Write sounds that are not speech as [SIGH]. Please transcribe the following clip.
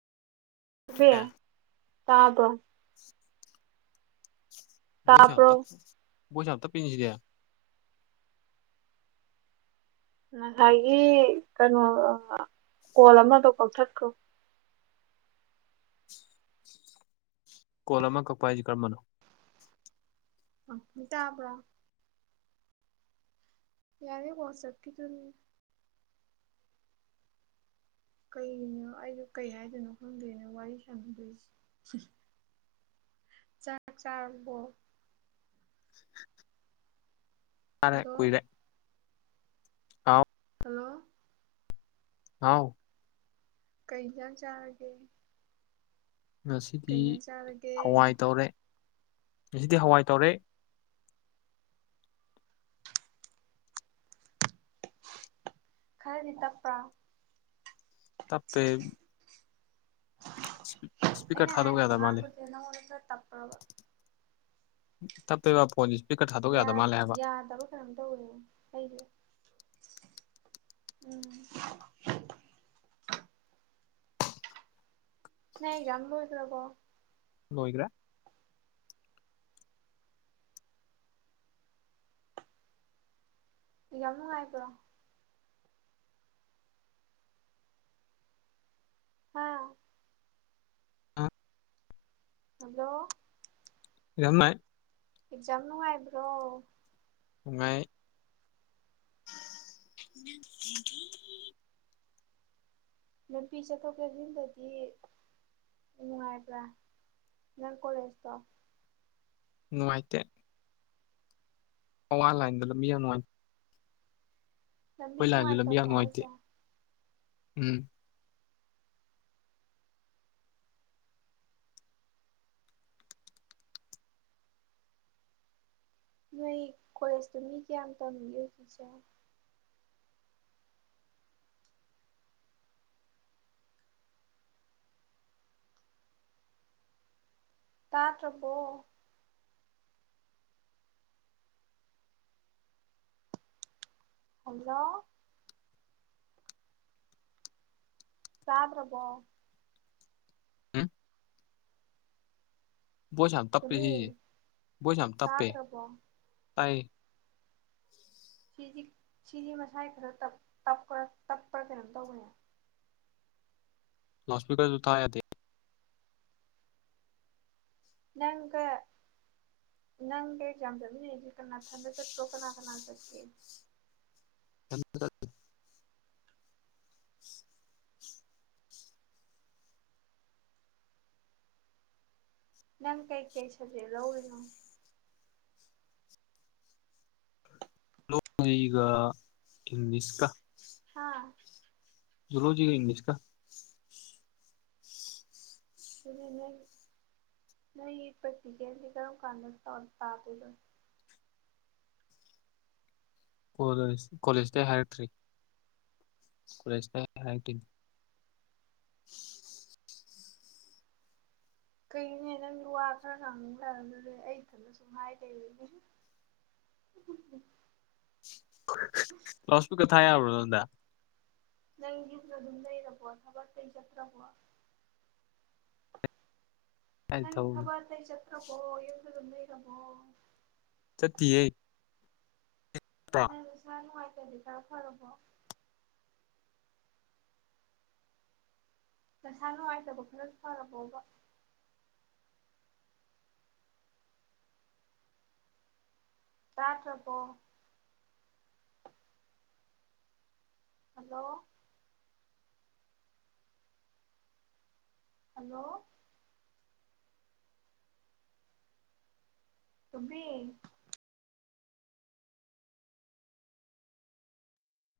ꯇꯕ ꯑꯦ ꯇꯥꯕ ꯣꯁꯥꯟꯇ ꯣꯁꯥꯟꯇ ꯄꯤꯁꯒ ꯉꯁꯥꯏꯒꯤ ꯀꯩꯅꯣ ꯀꯣꯜ ꯑꯃꯗꯣ ꯀꯛꯊꯠꯈ꯭ꯔꯣ ꯀꯣꯜ ꯑꯃ ꯀꯛꯄ ꯍꯥꯏꯁꯤ ꯀꯔꯝꯕꯅꯣ ꯑꯠꯇꯕ꯭ꯔꯥ ꯌꯥꯅꯤ ꯋꯥꯁꯄꯀꯤ ꯃꯇꯨꯡ ꯀꯩꯅꯣ ꯑꯩꯁꯨ ꯀꯩ ꯍꯥꯏꯗꯣꯏꯅꯣ ꯈꯪꯗꯣꯏꯅꯣ ꯋꯥꯔꯤ ꯁꯥꯟꯅꯗꯣꯏꯁꯦ ꯆꯥꯛ ꯆꯥꯛꯥꯛꯕꯣ [INAUDIBLE] ꯇꯔꯦ ꯍꯜꯂꯣ ꯀꯨꯏꯔꯦ ꯑꯥꯎ ꯍꯜꯂꯣ ꯑꯥꯎ ꯀꯩꯅꯩꯅ ꯆꯒꯦ ꯉꯁꯤꯗꯤ ꯍꯋꯥꯏ ꯇꯧꯔꯦ ꯉꯁꯤꯗꯤ ꯍꯋꯥꯏ ꯇꯧꯔꯦ ꯈꯔꯔꯤ ꯇꯄ ꯇꯞꯄꯦ ꯏꯁꯄꯤꯀꯔ ꯊꯥꯗꯣꯛ ꯌꯥꯗ ꯑꯩꯅ ꯃꯥꯜꯂꯦ ꯄꯨꯇꯅ ꯃꯡꯂꯗ ꯇꯞꯕ ꯇꯞꯦꯕ ꯐꯣꯅꯤ ꯌꯥꯗꯕ ꯀꯩꯅꯣꯝ ꯇꯧꯋꯅ ꯑꯩꯁꯦ ꯎꯝ ꯅ ꯀꯝꯕ ꯑꯣꯏꯗꯂꯀꯣ ꯂꯍꯤꯒ꯭ꯔꯥ ꯌꯥꯝ ꯅꯨꯡꯉꯥꯏꯕ꯭ꯔꯣ ꯑꯥ ꯌꯥꯝ ꯍꯜꯂꯣ ꯏꯝꯅꯥꯥꯏ ꯑꯦꯛꯖꯥꯝ ꯅꯨꯡꯉꯥꯏꯕ꯭ꯔꯣ ꯃꯉꯥꯏ ꯅꯨꯄꯤ ꯆꯠꯊꯣꯛ ꯆꯦꯁꯤꯟꯗꯗꯤ ꯅꯨꯡꯉꯥꯏꯕ꯭ꯔꯥ ꯅꯪ ꯀꯣꯂꯦꯖꯇꯣ ꯅꯨꯡꯉꯥꯏꯇ ꯋꯥꯟꯂꯥꯏꯟꯗ ꯂꯝꯕꯤꯅꯨꯉꯅꯤ ꯂꯝꯃꯤ ꯀꯨꯃꯔ ꯂꯝꯕꯤ ꯇ ꯌꯥꯝ ꯅꯨꯡꯉꯥꯏꯇꯦ ꯐꯁꯦ ꯎꯝ ꯅꯣꯏ ꯀꯣꯂꯦꯖꯇ ꯃꯤ ꯀꯌꯥꯝ ꯇꯝꯕꯤꯣ ꯁꯤꯆꯦ ꯇꯥꯇ꯭ꯔ ꯄꯣ ꯍꯜꯂꯣ ꯁꯥꯥꯕ꯭ꯔꯕꯣ ꯎꯝ ꯣꯁꯝ ꯇꯞꯦ ꯇꯨꯃꯤ ꯍ ꯣꯁꯝ ꯇꯞꯄꯦ ꯇꯥꯗ꯭ꯔꯕꯣ ꯇꯥꯏ ꯁꯤꯁꯤ ꯁꯤꯁꯤ ꯃꯁꯥꯏ ꯈꯔꯄ ꯇꯞꯄ꯭ꯔꯥ ꯀꯩꯅꯣꯝ ꯇꯧꯕꯅꯦ ꯂꯣꯁꯄꯤꯀꯔꯁꯨ ꯎ ꯊꯥꯗꯤ ꯅꯪꯒ ꯅꯪꯒ ꯆꯝꯖꯕꯤꯅ ꯀꯅꯥ ꯊꯟꯗ ꯆꯠꯄ꯭ꯔꯣ ꯀꯅꯥ ꯀꯅꯥ ꯆꯠꯀꯦ ꯌꯥꯝ ꯅꯪ ꯀꯩ ꯀꯩꯁꯗꯦ ꯂꯧꯧꯔꯤ ꯒ ꯏꯪꯂꯤꯁ ꯀ ꯍꯥꯥ ꯂꯣꯖꯤꯒ ꯏꯪꯂꯤꯁ ꯀ ꯀ ꯅ ꯄꯇ ꯀꯁꯤ ꯀꯔꯣ ꯀꯥꯟ ꯇꯧ ꯇꯥ ꯄꯗꯣ ꯀꯣꯂꯦ ꯀꯣꯂꯦꯖꯇ ꯍꯥꯏꯔꯛꯇ꯭ꯔꯤ ꯀꯣꯂꯦꯖꯇ ꯍꯥꯏꯔꯛꯇꯦ ꯀꯩꯅꯦ ꯅꯪꯒꯤ ꯋꯥ ꯈꯔ ꯉꯥꯡꯅꯤꯡꯗꯔ ꯑꯗꯨꯔꯦ ꯑꯩ ꯏꯊꯟꯗ ꯁ ꯉꯥꯏ ꯂꯩꯔꯅꯤ ꯔꯁꯄ ꯀ ꯊꯥꯏꯕ ꯗ ꯒꯤꯅ ꯑꯗꯨꯝ ꯂꯩꯔꯕ ꯊꯕꯛꯇꯩ ꯆꯠꯈ꯭ꯔꯕ ꯀꯥꯏ ꯅ ꯊꯕꯛꯅꯣ ꯈꯕꯔ ꯇ ꯆꯠ ꯭ꯔꯄꯣ ꯌꯦꯗꯅ ꯏꯔꯄꯣ ꯆꯠꯇꯦ ꯃ ꯁꯔ ꯀꯗꯤꯀ ꯐꯔꯕꯣ ꯅꯁꯥ ꯅꯨꯡꯉꯥꯏꯇꯕ ꯈꯔ ꯐꯔꯕꯣꯕ ꯁꯥꯥꯇ꯭ꯔꯄꯣ ꯍꯜꯂꯣ ꯍꯜꯂꯣ ꯇꯕꯤ